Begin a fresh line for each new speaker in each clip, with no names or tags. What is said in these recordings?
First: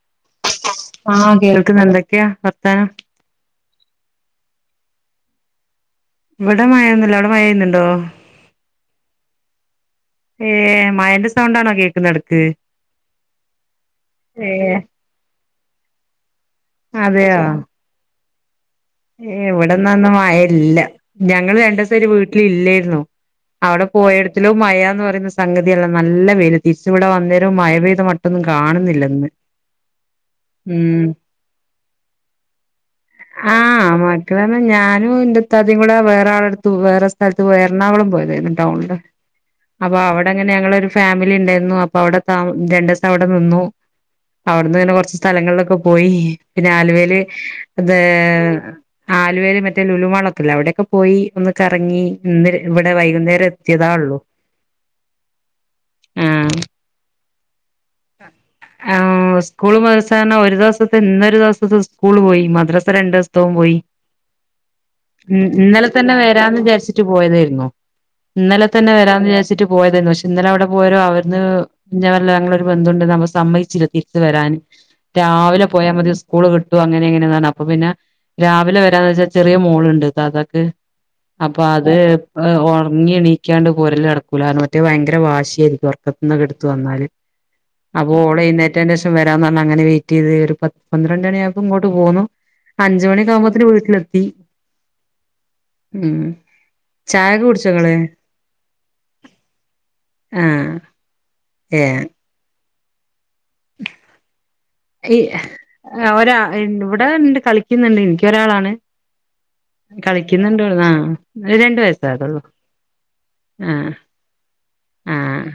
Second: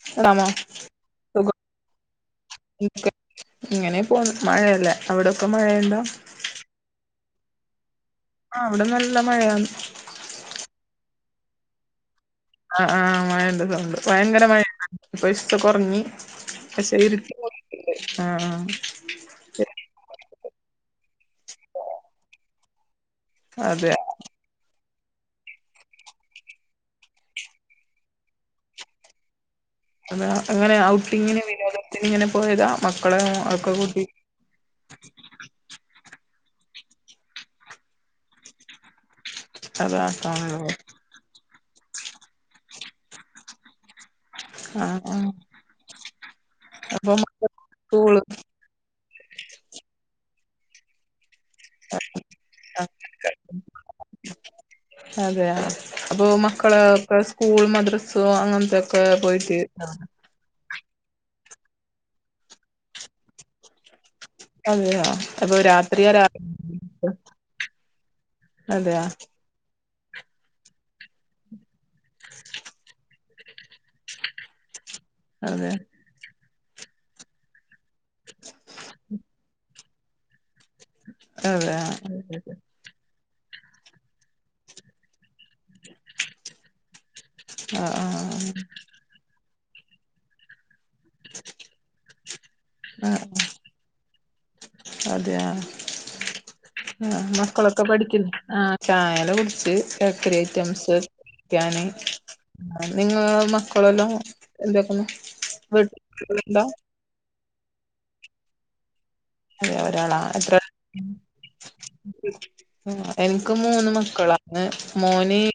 [unintelligible]
ആഹ്
സുഖം
കേൾക്ക്ന്ന്ണ്ട് എന്തക്കെയാ വർത്താനം?
ഇങ്ങനെ പോണ്. മഴയല്ലേ അവിടൊക്കെ മഴയുണ്ടോ?
ഇവടെ മഴെന്നുല്ല, അവ്ടെ മഴയ്ന്നുണ്ടോ?
ആ അവിടെ നല്ല മഴയാണ്.
ഏയ് മയന്റെ സൗണ്ടാണോ കേക്കുന്നെയിടക്ക്‌
ആഹ് ആഹ് മഴടെ സൗണ്ട് ഭയങ്കര മഴയുണ്ട് ഇപ്പൊ ഇച്ചിരി കൊറഞ് പക്ഷെ ഇരുട്ട് [unintelligible] ആഹ് ആഹ്
ഏയ് ഇവിടെ എന്നാ ഇന്ന് മയയില്ല ഞങ്ങള് രണ്ടു ദിവസമായിട്ട് വീട്ടില് ഇല്ലെയിരുന്നു.
അതെ
ത്തിലോ മഴ എന്ന് പറയുന്ന സംഗതിയല്ല നല്ല വെയില് തിരിച്ചുയിവെടെ വന്നേരവും മയ പെയ്ത മട്ടൊന്നും കാണുന്നില്ലന്ന് ഉ
അ അങ്ങനെ ഔട്ടിങ്ങിന് വിനോദത്തിന് ഇങ്ങനെ പോയതാ മക്കളെയൊക്കെ കൂട്ടി
ണം ഞാനും എന്റെ ഇത്താത്തതും കൂടെ വേറെ ആളടുത്ത് വേറെ സ്ഥലത്ത് എറണാകുളം പോയി [unintelligible] ടൗവുണില് അപ്പോ
അതാ
അവിടെ
ആഹ്
ഞഞങ്ങൾള് - ഫാമിലി ഇണ്ടായിരുന്നു അപ്പൊ അവിടെ രണ്ടു ദെവസം അവിടെ നിന്നു അവിടുന്ന് ഇങ്ങനെ കൊറച്ച്
ആഹ്
സ്ഥലങ്ങളിലൊക്കെ പോയി പിന്നെ
അപ്പൊ
ആലുവെല്
സ്കൂള്
- ആലുവേല് മറ്റേ ലുലുമാളൊക്കല്ല അവിടെയൊക്കെ പോയി ഒന്ന് - കറങ്ങി ഇന്ന് ഇവിടെ വൈകുന്നേരം എത്തിയതാ ഉള്ളൂ
അതെയൊ അപ്പൊ
ആഹ്
മക്കള് ഒക്കെ സ്കൂൾ മദ്ര- സുഖമാണോ അങ്ങനത്തെക്കെ പോയിട്ട്
കാരണം ഒരു ദെവസത്തെ - ഇന്നൊരു ദെവസത്തെ സ്കൂൾ പോയി മദ്രാസ രണ്ടു ദെവസത്തവും പോയി
അതെയോ
ഉം
അപ്പൊ
ഇന്നലെ
രാത്രിയാ
തന്നെ
രാ
വരാന്ന് വിചാരിച്ചിട്ട് പോയതായിരുന്നു ഇന്നലെ തന്നെ
അതെയ
വരാന്ന് വിചാരിച്ച- ട്ട് പോയതായിരുന്നു പക്ഷെ ഇന്നലെ അവിടെ പോയൊരു അവർല്ല [unintelligible] നമ്മ സമ്മയിച്ചില്ല തിരിച്ച് വരാൻ രാവിലെ
അതെ
പോയാ മതി- സ്കൂള് വിട്ടും അങ്ങനെ എങ്ങനൊണ് അപ്പൊ പിന്നെ രാവിലെ വരാന്ന് വെച്ചാൽ ചെറിയ മോളുണ്ട് അ അതൊ- അപ്പൊ
അതെ
അത് ഉറങ്ങിണീക്കാണ്ട് പോറല് നടക്കൂലാന്ന് മറ്റേ ഭയങ്കര വാശി ഒറക്കത്തിന്ന് ഒക്കെ എടുത്തു വന്നാല്
ആ ആ
അപ്പോ ഓല് എഴുന്നേന്റെ - വരാന്ന് പറഞ് അങ്ങനെ വെയിറ്റ് ചെയ്ത് ഒരു പന്ത്രണ്ട് മണിയായപ്പോ ഇങ്ങോട്ട് പോന്നു അഞ്ച് മണി ആകുമ്പത്തെന് - ച്ചു വീട്ടിലെത്തി
അതെയാ
ഉം
ആ
ചായൊക്കെ കുടിച്ചോ
മക്കളൊക്കെ
ഇങ്ങള്
പഠിക്കുന്നു ആ ചായല കുടിച്ച് ബേക്കറി
ആഹ്
ഐറ്റംസ്- ക്കുവാണേ
ഏഹ്
നിങ്ങള് - മക്കളല്ലാം എന്തൊക്ക വ [unintelligible] ട്ടല്ലാം
ഇവി ഒണ്ട് കളിക്കുന്നുണ്ട് എനിക്ക് ഒരാളാണ്
അതെ ഒരാളാ എത്ര
രണ്ട് വയസ്സേ ആയതൊള്ളൂ
എനിക്ക്
ആ
മൂന്ന് മക്കളാ
ആ
മോന് -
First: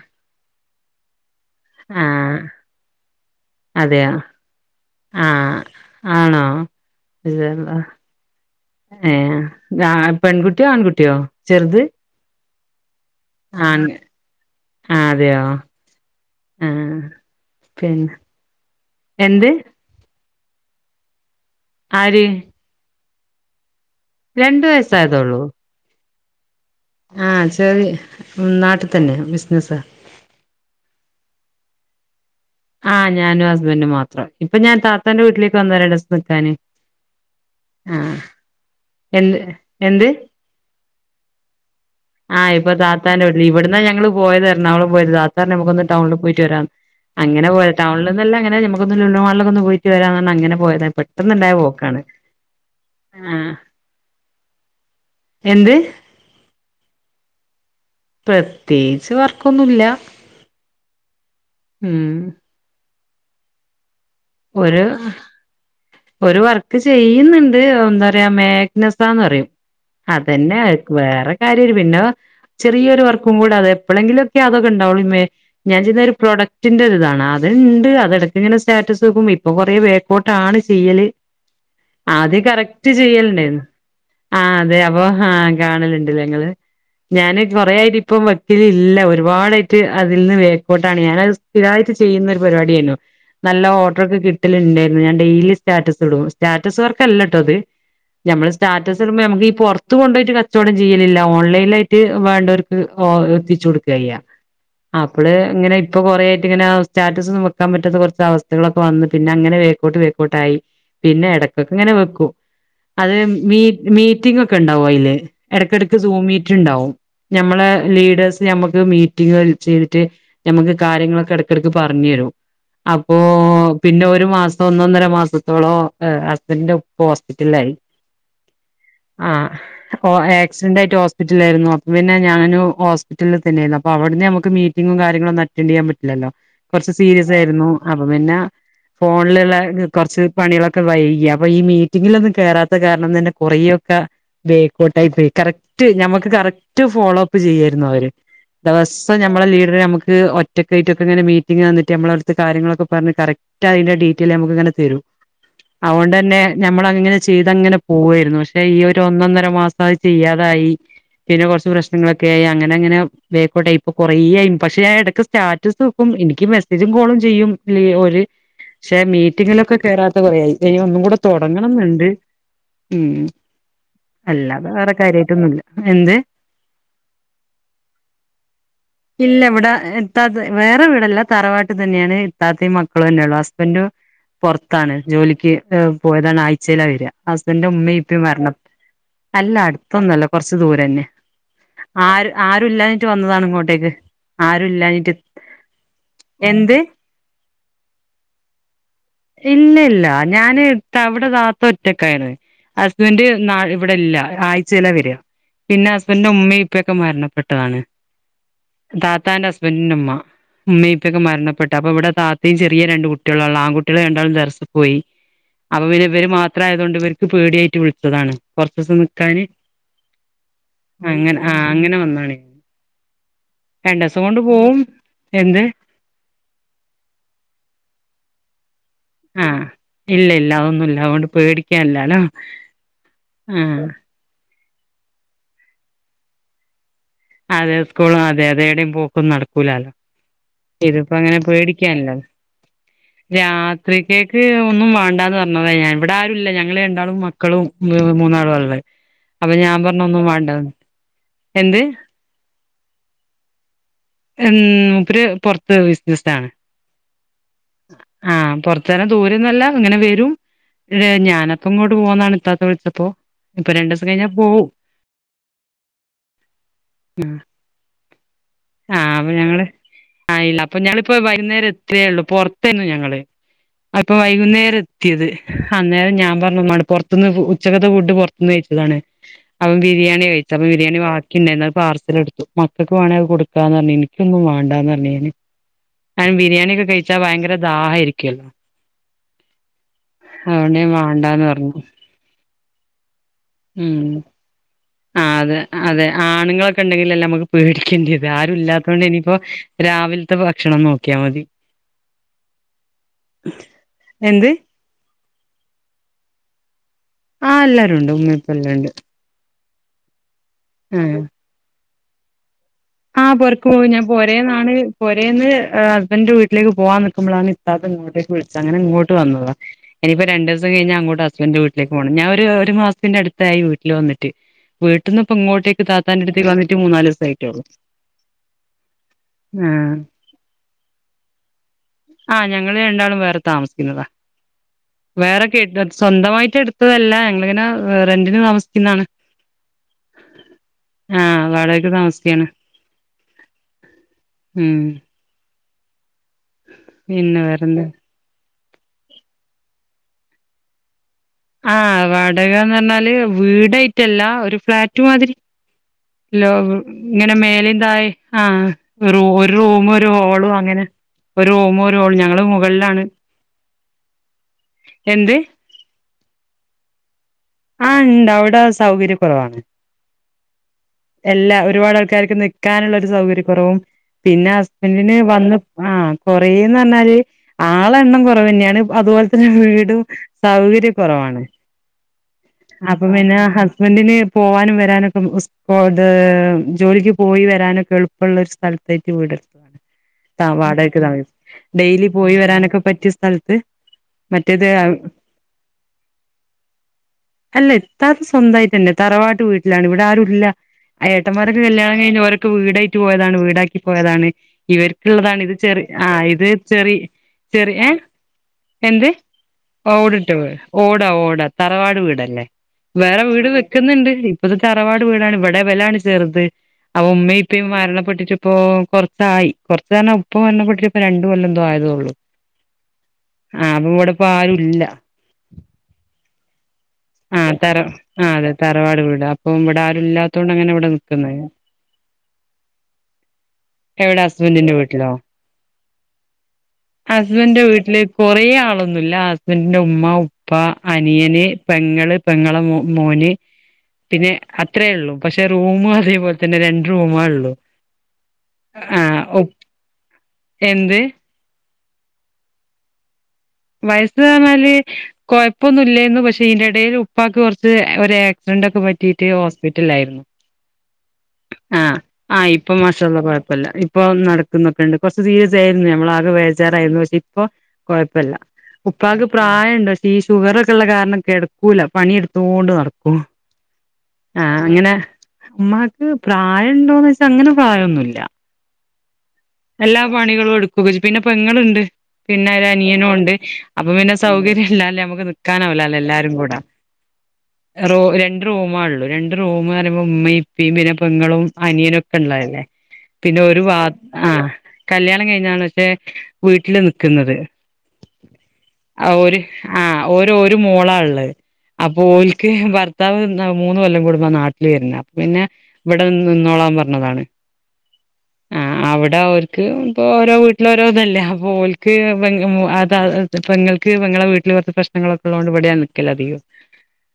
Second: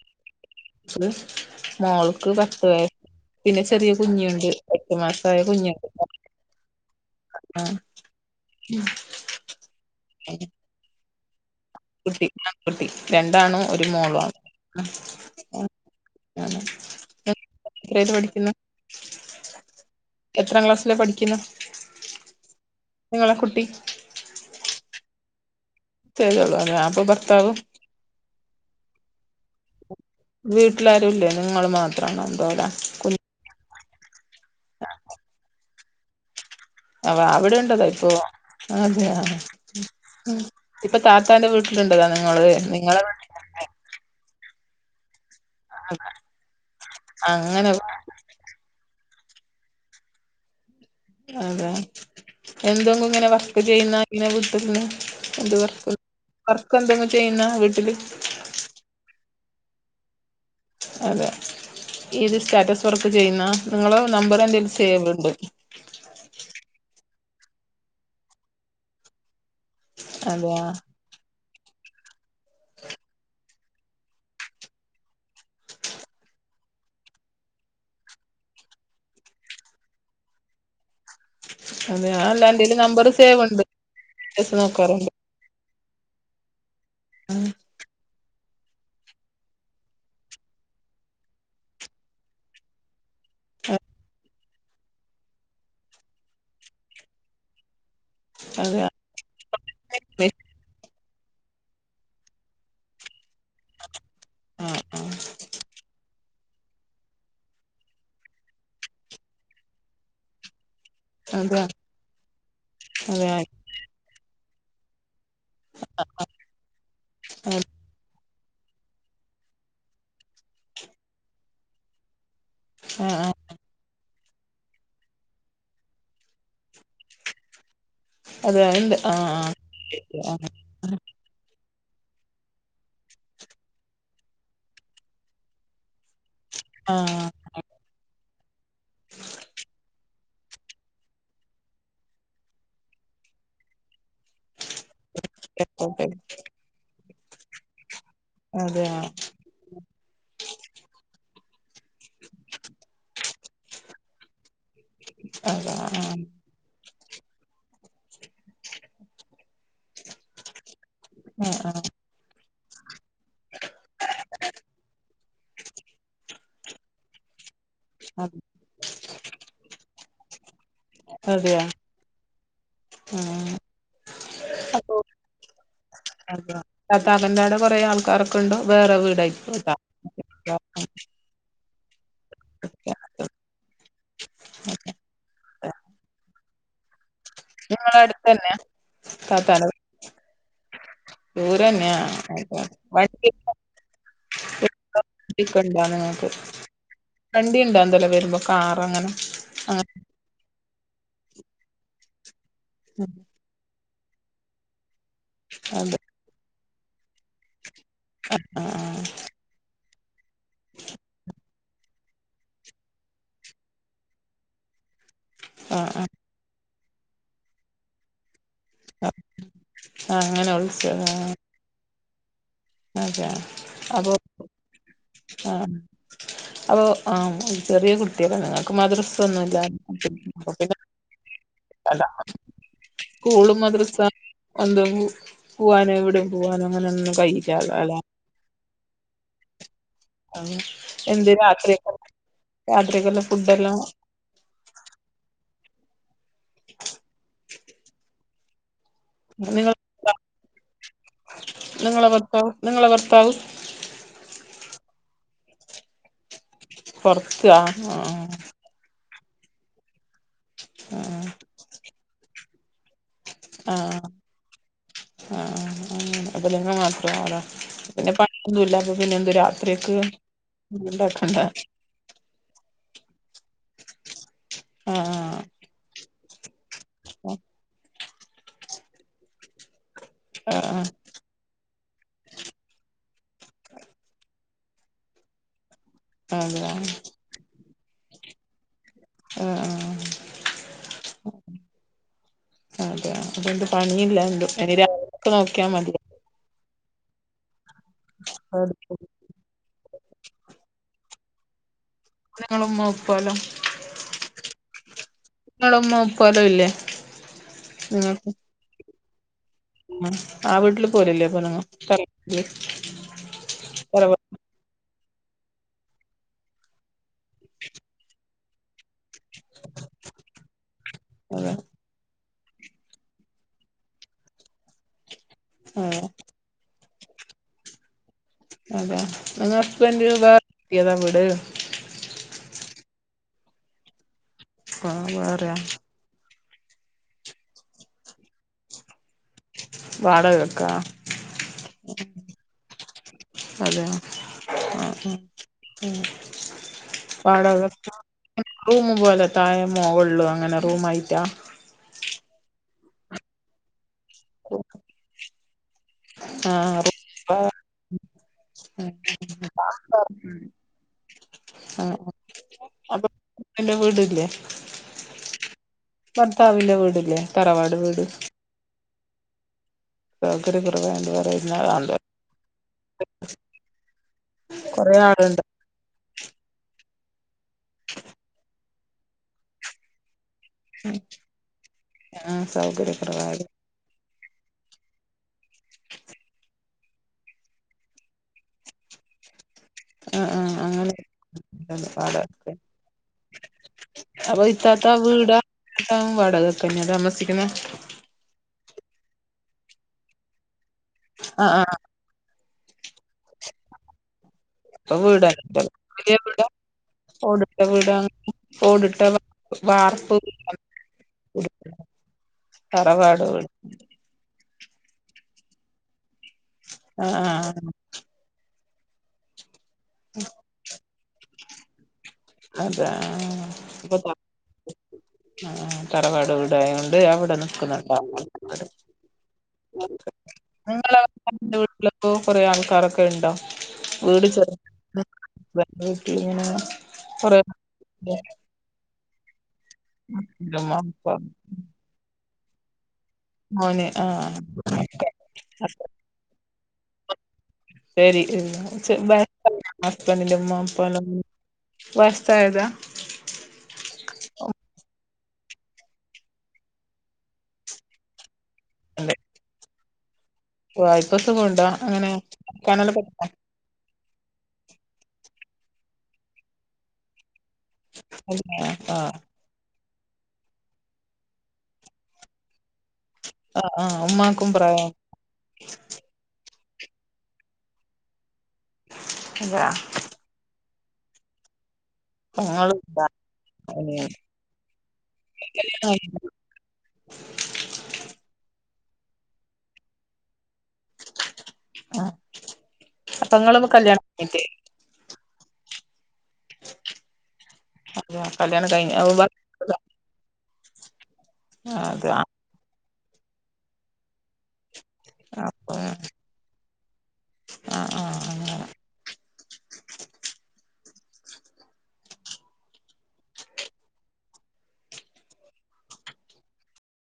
ആ
മോൾക്ക് പത്ത് വയസ് പിന്നെ ചെറിയ
അതെയോ
കുഞ്ഞുണ്ട് എട്ടു മാസായ കുഞ്ഞുണ്ട് ആ
ഇതല്ല ഏ പെൺകുട്ടിയോ ആൺകുട്ടിയോ ചെറുത്-
പെൺകുട്ടി രണ്ടാണും
ആൺ
ഒരു മോളും ആ ആ [unintelligible] ണ
ആ
എത്രയില്
പിന്നെ
പഠിക്കുന്നു
എന്ത്
എത്രാം ക്ലാസ്സിലാ പഠിക്കുന്നെ
ആര്
നിങ്ങളെ കുട്ടി
രണ്ടു വയസ്സായതോള്ളൂ
തുള്ള [unintelligible]
ആഹ് ചെരി നാട്ടിൽ തന്നെ ബിസിനസ്സാ
വീട്ടിലാരുയില്ലേ നിങ്ങള് മാത്രമാണോ എന്തോ [unintelligible] ട
ആഹ് ഞാനും ഹസ്ബൻഡും മാത്രം ഇപ്പൊ ഞാൻ താത്താന്റെ വീട്ടിലേക്ക് വന്നതാ രണ്ട് ദെവസം നിക്കാന്
അവ അവിടെയുണ്ടത
ആ
ഇപ്പൊ അതെയൊ
എന്ത് എന്ത്
ഇപ്പൊ താത്താന്റെ വീട്ടിലുണ്ടതാ നിങ്ങള്
ആഹ് ഇപ്പൊ
നിങ്ങളെ വി -
താത്താന്റെ ഇവിടുന്നാ ഞങ്ങള് പോയത് എറണാകുളം പോയത് താത്താ പറഞ്ഞു നമുക്കൊന്ന് ടൗണിൽ പോയിട്ട് വരാന്ന് അങ്ങനെ പോയതാ ടൗണിൽ- ല്ല അങ്ങനെ നമുക്കൊന്ന് ലുലു മാളിൽ കേ പോയിട്ട് വരാന്നാണ് അങ്ങനെ പോയത് പെട്ടന്നുണ്ടായ പോക്കാണ്
എന്തെും ഇങ്ങനെ
ആഹ്
വർക്ക് ചെയ്യുന്ന ഇങ്ങനെ വിട്ടന്ന് എന്ത് വർക്ക് വർക്ക എന്തെങ്കിലും ചെയ്യുന്ന വീട്ടില്
പ്രത്യേകിച്ച് വർക്കൊന്നുമല്ല
അതെ ഈത് സ്റ്റാറ്റസ് വർക്ക് ചെയ്യുന്ന നിങ്ങള നമ്പർ എന്തെിലും
ഒരു
സേവ് ഉണ്ട്
ഒരു വർക്ക് ചെയ്യുന്നുണ്ട് എന്താ പറയാ മേഘനസന്ന് പറയും..... അതന്നെ
അതെയ
വേറെ കാര്യ പിന്നോ ചെറിയൊരു വർക്കും കൂടെ അതെ ഇപ്പോളെങ്കിലും ഓകെ അതൊക്കെ ഉണ്ടാവുളു ഈ മേ ഞാൻ ചെയ്യുന്ന ഒരു പ്രോഡക്ടിന്റെരിതാണ് അത്ണ്ട് അതടക്ക ഇങ്ങനെ സ്റ്റാറ്റസ് ഇപ്പൊ കൊറേ വേക്കോട്ട ആണ് ചെയ്യല്....
അതെ ഞാൻ
ആദ്യ
അല്ല എന്റെല്
കറക്റ്റ്
നമ്പർ സേവ്
ചെയ്യലുണ്ടായിരുന്നു
ഉണ്ട്
അഹ്
സ്റ്റാറ്റസ്
അതെ അപ്പൊ
നോക്കാറുണ്ട്
അഹ് കാണലുണ്ട് ഞങ്ങള് ഞാന് കൊറ ആയിട്ട ഇപ്പ ഇല്ല ഒരുപാടായിട്ട് അതിൽ നിന്ന് വേക്കോട്ടാണ് ഞാനത് സ്ഥിരയിട്ട് ചെയ്യുന്ന ഒരു പരിപാടിയന്നു നല്ല
ആ
ഓർഡർ ഒക്കെ കിട്ടലുണ്ടായിരുന്നു ഞാൻ ഡെയിലി സ്റ്റാറ്റസ് ഇടും സ്റ്റാറ്റസ് വർക്കല്ലട്ടോ അത് നമ്മള്
അതെ
സ്റ്റാറ്റസ്.... [unintelligible] നമുക്ക് പുറത്ത കൊണ്ടപോയിട്ട് കച്ചവടം ചെയ്യലില്ല ഓൺലൈന ആായിട്ട് വേണ്ടവർക്ക് എത്തിച്ച കൊടുക്കു [unintelligible]
ആ ആ
അപ്പള് ഇങ്ങനെ ഇപ്പൊ കൊറേ ആായിട്ട് ഇങ്ങനെ സ്റ്റാറ്റസ് ഒന്നും പറ്റാത്ത കുറ അവസ്ഥകളൊക്കെ. വന്ന് പിന്നെ അങ്ങനെ വേക്കോട്ട് വേക്കോട്ടായി പിന്നെ
അതെ
ഇടക്കൊക്കെ ഇങ്ങനെ വെക്കും അത്
അതെ
മി മീറ്റിംഗ ഒക്കെ ഉണ്ടാവും അതില് ഇടയ്ക്കിടക്ക് സൂ മീറ്റ് ഉണ്ടാവും
ആ
ഞമ്മളെ
ആ
ലീഡേഴ്സ് ഞമ്മക്ക് മീറ്റിംഗ ചെയ്തിട്ട് നമുക്ക് കാര്യങ്ങളൊക്കെ ഇടക്കിടക്ക് പറഞ്ഞു തരും
ആ
അപ്പോ പിന്നെ ഒരു മാസം ഒന്നൊന്നര മാസത്തോളംഹസ്ബൻഡറിന്റെ ഉപ്പ ഹോസ്പിറ്റലായി
അതെ ഉണ്ട് ആ
ആഹ്
ആ
ആക്സിഡന്റ് ആയിട്ട്.... ഹോസ്പറ്റലിലായിരുന്നു അപ്പ പിന്ന ഞാനൊ ഒരു ഹോസ്പിറ്റലിൽന്നെയായി അവിടുന്ന് നമക്ക് മീറ്റിങ്ങും കാര്യങ്ങളു ഒന്നും റ്റ ചെയ്യാൻ പറ്റില്ലല്ലോ കൊറച്ച്
ആ ആ
സീരിയസ് ആയിരുന്നു അപ്പൊ പിന്നെ ഫോണിലുള്ള കുറച്ച് പണികളൊക്കെ വൈക അപ്പൊ ഈ മീറ്റിങ്ങിലൊന്നും കേയറാത്ത കാരണം തന്നെ കുറൊക്കെ... ബേക്കോട്ടായി പോയി കറക്റ്റ്
ആയിക്കോട്ടെ
ഞമ്മക്ക് കറക്റ്റ് ഫോളോ അപ്പ് ചെയ്യായിരുന്നു അവര്....
അതെ ആ
ദിവസം നമ്മെ ലീഡറെ നമുക്ക് ഓ ഒറ്റക്ക ആയിട്ട് ഇങ്ങെ മീറ്റിങ് ന്നിട്ട് നമ്മള അടുത്തെ കാര്ങ്ങളൊക്കെ പറ കറക്റ്റ് അതിന്റെ ഡീറ്റയിൽ നമുക്കങ്ങ തരും
അതെ ആ
അതുകൊണ്ട തന്നെ നമ്മള അങ്ങനെ ചെയ്ത്ങ്ങനെ പോവായിരുന്നു പക്ഷെ ഈ ഒരു ഒന്നൊന്നര മാസം ചെയ്യാതായി.... [unintelligible]
ആ ആ
കെറച്ച്പ്രശ്ന ക്കെ അങ്ങനെ അങ്ങനെ വേക്കോട്ട ഇപ്പൊ കൊറേ ആയും പക്ഷെ ഇടക്ക് സ്റ്റാറ്റസ്ക്കും എനിക്ക്.... [unintelligible] കോളും ചെയ്യുംല്ല ഒരു
അ
പക്ഷെ മീറ്റിങ്ങിലൊക്കെ കേയറാത്ത കുറെ ആയ് ക്ഷേ ഒന്നും കൂടെ
അതെയ
തുടങ്ങണംന്നുണ്ട്
ആ
ഉം അല്ല അത വേറെ കാര്യമായിട്ടൊന്നുല്ല
[unintelligible] കൊറെ ആൾക്കാരൊക്കെ ഉണ്ടോ വേറെ വീടാക്കി [unintelligible]
ത് വേറെ വീടെല്ല തറവാട്ട് തന്നെയാണ് ഇത്താത്തയും മക്ക മക്കള തന്നെയള്ളൂ ഹസ്ബൻഡ് പുറത്താണ് ജോലിക്ക് പോയതാണ് ആഴ്ചയില വരിക ഹസ്ബൻന്റെ
നിങ്ങളെ
ഉമ്മയും ഇപ്പ
അടുത്ത്
മരണം
തന്നെ
അല്ല
താത്താന്റെ വീട്
അടുത്തൊന്നല്ല കൊറച്ച് ദൂരെ ന്നെ
ദൂരന്നെയാ
ആര്
ആയിക്കോട്ടെ
ആരുല്ലാഞ്ഞിട്ട്
വണ്ടി
വന്നതാണ് ഇങ്ങോട്ടേക്ക് ആര ഇല്ലഞ്ഞിട്ട് എന്ത്
വണ്ടി ണ്ടാ [unintelligible] വരുമ്പോ കാർ അങ്ങനെ
ഇല്ല
അങ്ങനെ
ഇല്ല ഞാന് അവിടെ താത്ത ഒറ്റക്കായിരുന്നു ഹസ്ബൻഡറ് ഇവിടെ ഇല്ല ആഴ്ചില വരിക പിന്നെ
അതെ
ഹസ്ബൻഡ ഉമ്മയും ഇപ്പൊക്കെ മരണപ്പെട്ടു
ആ
താത്താന്റെ ഹസ്ബൻറിന്റെ ഉമ്മ ഉമ്മ ഇപ്പൊക്കെ മരണപ്പെട്ട..... അപ്പൊ ഇവിടെ താത്തം ചെറിയ രണ്ടു കുട്ടികളാല്ലോ ആൺകട്ടികൾ കണ്ടാലും ദർസ പോയി
ആ
അപ്പൊ
ആ ആ
പിന്നെവര് മാ ത്ര ആയത കൊണ്ട് ഇവർക്ക് പേടിയായിട്ട് വിളിച്ചതാണ് കുറച്ച ദിവസം
ആ
നക്കാന്
ആ അങ്ങനെ വിളിച്ചതാ
അങ്ങനെ ആഹ് അങ്ങനെ വന്നാണേ.....
അത അപ്പോ
പോവും എന്ത്
ആഹ്. അപ്പൊ ആഹ ചെറിയ കുട്ടിയളാ ങ്ങക്ക് മാതൃ
ആഹ് ഇല്ല ഇല്ല അതൊന്നുല്ല അതുകൊണ്ട് പേടിക്കാൻല്ലാലോ.
കൂളും മദൃസ എന്ത് പു പോവാനോ എവിടെയും പോവാനോ അങ്ങനെ ഒന്നും കൈ.
അതെ സ്കൂളും അതെ അതേടിം പോക്കും നടക്കൂലാല് ഇതിപ്പോ
എന്ത്
അങ്ങനെ
രാത്രിയൊക്കെ
പേടിക്കാൻല്ലല്ലോ
രാത്രിയൊക്കെല്ല ഫുഡെല്ലാം
രാത്രി കേക്ക് ഒന്നും വേണ്ടാന്ന് പറഞ്ഞത ഞാൻ വടാര് രുല്ല ഞങ്ങള് രണ്ടാളും മക്കളും മൂന്നാളുആള്ളത് അപ
നിങ്ങള
ഞാൻ പർഞ്ഞൊന്നും വേണ്ടാന്ന് എന്ത്
ഭർത്താവും നിങ്ങളെ ഭർത്താവും
ഉം മൂപ്പര് പൊർത്ത് ബിസിനസ്സാണ്
പൊറത്ത് ആഹ് ആഹ്
അത്തരം ദൂരൊന്നല്ല ഇങ്ങനെ വരും
ആ ആ
ത്ഞാനപ്പൊ ഇങ്ങോട്ട് പോന്നാണ് ഇത്താത്ത വിളിച്ചപ്പോ ഇപ്പൊ
ആഹ്
രണ്ടീസം കഴിഞ്ഞാ പോവും
ആഹ് അതില [unintelligible] മാത്രടോ പിന്നെ പണിയൊന്നുല്ല
ആഹ്
പിന്നെ
അപ്പൊ
എന്ത്
ഞങ്ങള്
രാത്രിക്ക്
ആ ഇല്ല അപ്പൊ ഞങ്ങളിപ്പോ
ഉണ്ടാക്കണ്ട
വൈകുന്നേരം എത്തിയേള്ളൂ പൊർത്തേന്നു ഞങ്ങള് ആഹ് ഇപ്പൊ വൈകുന്നേരത്തിയത്
ആഹ്
അന്നേരം ഞാൻ പർഞ്ഞു മ്മാനോട് പൊർത്തുന്ന് ഉച്ചകത്തെ ഫുഡ് പൊർത്തുന്ന് കയ്ച്ചതാണ്. അപ്പൊ ബിരിയാ ണിയാ കഴിച്ചേ അപ്പൊ
ആഹ്
ബിരിയാണി ബാക്കിണ്ടേയ്ന് അത് പാർസൽ ഇട്ത്തു മക്കക്ക് വേണേ അത് കൊടു - ക്കാന്നർഞ്. ഇനിക്കൊന്നും വാണ്ടാന്നർഞ് ഞാന്. കാരണം
അതെ
ബിരിയാണി ഒക്കെ കഴിച്ചാ ഭയങ്കര ദാഹായിരിക്കും.
ആഹ്
അതോണ്ട് ഞാൻ വാണ്ടാന്ന് പർഞ്
അതെയ അതെന്ത് പണിയില്ല എ [unintelligible] നിക്ക് നോക്കിയാൽ മതി
ആണുങ്ങളൊക്കെണ്ടെങ്കിലല്ലമ്മക്ക് പേടിക്കേണ്ടിത് ആരും ഇല്ലാത്തതോണ്ട് ഇനി പ്പൊ രാവിൽത്തെ ഭക്ഷണം നോക്ക്യാ മതി
ങ്ങള ഉമ്മ ഉപ്പാലോ
എന്ത്
ങ്ങള ഉമ്മ ഉപ്പാലോ ഇല്ലേ
ആഹ് എല്ലാരുണ്ട് ഉമ്മീം ഉപ്പിം എല്ലാംണ്ട്
ഉം ആ വീട്ടില് പോരല്ലേ അപ്പൊങ്ങ [unintelligible]
ആഹ് പൊരക്ക് പോവും ഞാൻ പോരേന്നാണ് പൊരേന്ന് ഏഹ് ഹസ്ബൻഡന്റെ വീട്ടിലേക്ക് പോവാൻ നിക്കുമ്പളാണ് ഇത്താത്ത ങ്ങട്ടേയ്ക്ക് വിളി ച്ചേ. അങ്ങനെ ഇങ്ങോട്ട് വന്നതാ ഇനിപ്പോ രണ്ട് ദിവസം കഴിഞ്ഞാ അങ്ങോട്ട്
അതെ
ഹസ്ബൻഡ് വീട്ടിലേക്ക് പോണം ഞാൻ ഒരു ഒരു മാസത്തിന്റെ അടുത്ത് ത്തായി വീട്ടില് വന്നിട്ട് വീട്ടീന്ന് പ്പൊ ഇങ്ങോട്ടേക്ക്
അതെ
താത്താന്റെ അടുത്തേക്ക് വന്നിട്ട് മൂന്നാല് ദിവസായിട്ടുള്ളു
അതെ ങ്ങളെ ഹസ്ബൻഡ് [unintelligible] എവിടെ വീട്
ആഹ് ഞങ്ങള് രണ്ടാളും വേറെ താമസിക്കുന്നതാ.
ആഹ്
വേറെ
വേറെയാ
കേട്ട സ്വന്തമായിട്ട് എടുത്തതല്ല ഞങ്ങളിങ്ങനെ റെന്റിന് താമസിക്കുന്നാണ്
വാടകക്കാ
ആഹ് വാടകക്ക് താമസിക്കയാണ്
അതെ
ഉം
ഉം
പിന്നെ വേറെന്താ
വാടകക്കാ റൂമ് പോലെ തായെ മൊകളിലും അങ്ങനെ റൂമായിട്ടാ
ആഹ് വാടകാന്നർഞ്ഞാല് വീടായിട്ടല്ല ഒരു ഫ്ലാറ്റ് മാതിരി ലോ
ആ
ഇങ്ങനെ
ആ
മേലിം തായിം. ആഹ് ഒരു റൂമും ഒരു ഹോളും അങ്ങനെ ഒരു റൂമും ഒരു ഹോളും ഞങ്ങള് മുകൾലാണ്
അപ്പൊ ന്റെ വീടല്ലേ [unintelligible]
എന്ത്‌
ഭർത്താവിന്റെ വീട്ല്ലേ
ആഹ്ണ്ട് അവിടെ സൗകര്യക്കൊറവാണ്
സൗകര്യക്കുറവായോണ്ട്
എല്ലാ
പറയുന്നതാ
ഒരുപാട് ആൾക്കാർക്ക് നിക്കാന്ള്ള ഒരു സൗകര്യ കുറവും പിന്നെ
കൊറേ
ഹസ്ബൻഡിന്
ആളുണ്ട്
വന്ന് ആഹ് കൊറേന്നർഞ്ഞാല് ആളെണ്ണം കൊറവന്യാണ്. അതുപോൽതന്നെ വീടും സൗകര്യ കൊറവാണ്
ഉം.. സ
അപ്പ പിന്നെ ഹസ്ബൻഡിന് പോവാനും വരാനൊക്കെ - പ്പൊ ഇത് ജോലിക്ക് പോയി വരാനൊക്കെ എളുപ്പമുള്ള ഒരു സ്ഥലത്തേക്ക് വീട്
ആ ആ
താ
അങ്ങനെ
വാടകക്ക് താമ ഡെയിലി പോയി
വാടകക്ക്
വരാനൊക്കെ പറ്റിയ സ്ഥലത്ത് മറ്റേത്
[unintelligible] വാടകക്കന്നെ താമസി
അല്ല ഇത്താത്ത സ്വന്തമായിട്ടന്നെ തറവാട്ട് വീട്ടിലാണ് ഇവിടെ ആരുല്ല
ആ
ഏട്ടന്മാരൊക്കെ
ആ
കല്യാണം ഴിഞ്ഞ് ഒരൊക്ക വീടായി വിറ്റു പോയതാണ് വീടാക്കി പോയതാണ്
അപ്പൊ വീടാ
ഇവർക്കുള്ളതാണ് ഇത് ചെറി
വലിയ
ആഹ് ഇത്
വീടാ
ചെറി
ഓടിട്ട
ചെറി
വീട ഓടിട്ട
ആഹ്
വാർപ്പ്
ഓടിട്ട് വീട് ഓടാ ഓടാ തറവാട് വീടല്ലേ വേറെ വീട് വെക്ക് ന്ന്ണ്ട് ഇപ്പത് തറവാട് വീടാണ് ഇവിടെ ഇവലാണ് ചെറുത് ആഹ് ഉമ്മേം ഉപ്പേം മരണപ്പെട്ടിട്ട് ഇപ്പൊ കൊറച്ചായി കൊറച്ച് പറഞ്ഞ ഉപ്പ മരണപ്പെട്ടിട്ട് രണ്ട് കൊല്ലാംന്തോ ആയത്തൊള്ളൂ
അതാ ആഹ് ഇപ്പാ പ
പ്പാ ആരൂല്ല
ആഹ് തറവാട് വീടായൊണ്ട് അവിടെ
ആഹ് തറ
നിക്കുന്നുണ്ടോ
ആ അതെ തറവാട് വീട് അപ്പൊ ഇവിടെ ആരും ഇല്ലാത്തോണ്ട് അങ്ങനെ ഇവിടെ നിക്കുന്നെ
[unintelligible] കൊറെ ആൾക്കാരൊക്കെ ഉണ്ടോ?
എവ്‌ടാ ഹസ്ബന്റിന്റെ വീട്ടിലോ
വീട്ടിലിങ്ങനെ കൊറേ
ഹസ്ബൻന്റെ വീട്ടില് കൊറേ ആള് ന്നുല്ല ഹസ്ബൻന്റിന്റെ ഉമ്മ ഉപ്പ അനിയന് പെങ്ങള് പെങ്ങളാ മോന്
മോന്
പിന്നെ
ആഹ്
അത്രയേ ഉള്ളൂ പക്ഷെ റൂമ് അതേപോലെ തന്നെ രണ്ട് റൂമേ ഉള്ളൂ.
ശെരി
ആഹ് ഉ
[unintelligible] ഹസ്ബന്റിന്റെ ഉമ്മ ഉപ്പ
എന്ത്
എല്ലാം വയസ്സായത
വയസ്സ് പർഞ്ഞാല് കൊഴപ്പൊന്നുംല്ലേന്ന് പക്ഷെ ഇന്റെടേൽ ഉപ്പാക്ക് കുറച്ച് ഒര് സിഡന്റൊക്കെ പറ്റിയിട്ട് ഹോസ്പിറ്റലായിരുന്നു
ഓ ഇപ്പാ സുഖോണ്ടാ അങ്ങനെ [unintelligible]
ടുള്ള കുഴപ്പല്ല ഇപ്പൊ നടക്കുന്നൊക്കെണ്ട് കുറച്ച് സീരിയസായിരുന്നു നമ്മളാകെ ബേജാറായിരുന്നു പക്ഷെ ഇപ്പൊ കൊഴപ്പല്ല
പറ്റുന്നോ ആഹ്
പ്രായം ഉണ്ട് ക്ഷേ ഈ ഷുഗറക്കെള്ള കാരണം കെടക്കൂല പണിയെടുത്തൊണ്ട് നട കും
ആഹ് ആഹ് ഉമ്മാക്കും
ആഹ്
പ്രായം
അങ്ങനെ ഉമ്മാക്ക് പ്രായംണ്ടോന്ന് ചോയിച്ച അങ്ങനെ പ്രയൊന്നുല്ല
അതാ
എല്ലാ പണികളും എടുക്കും പിന്നെ പെങ്ങളുണ്ട് പിന്നെ ഒരു
പെങ്ങള്
അനിയനും ഉണ്ട് അപ്പം പിന്നെ സൗകര്യം ഇല്ലല്ലേ നമ്മുക്ക് നിക്കാനാവൂലല്ല എല്ലാരും കൂടാ റോ രണ്ട് റൂമാ ഉള്ളൂ രണ്ട് റൂമ് പറയുമ്പോ ഉമ്മയും ഉപ്പയും പിന്നെ പെങ്ങളും
ആഹ്
അനിയനോക്കെ ഉള്ളതല്ലേ പിന്നെ ഒരു
പെങ്ങളും
വ
കല്യാണം കഴിഞ്ഞിട്ടേ
ആഹ് കല്ല്യാണം കഴിഞ്ഞാണ് പക്ഷേ വീട്ടില് നിക്ക്ന്നത്
അതാ കല്യാണം കഴിഞ്ഞ്
ആഹ് ഒരു ആഹ് ഒരു ഒരു മോളാള്ളത് അപ്പോ
അത് ആഹ്
ഓൽക്ക് ഭർത്താവ് മൂന്ന് കൊല്ലം കൂടുമ്പ നാട്ടിൽ വരുന്നാ അപ്പ പിന്നെ ഇവിടെ വന്ന് നിന്നോളാൻ പറഞ്ഞതാണ്.
ആഹ് ആഹ് ആഹ്
ആഹ് അവി ഓര്ക് ഇപ്പൊ ഓരോ വീട്ടില് ഓരോ ഇതല്ലേ അപ്പ ഓൽക്ക് [unintelligible] പെങ്ങൾക്ക് പെങ്ങളെ വീട്ടില് പ്രേശ്നങ്ങളൊക്കെള്ളൊണ്ട് ഇവിടെ നിക്കല് അതികം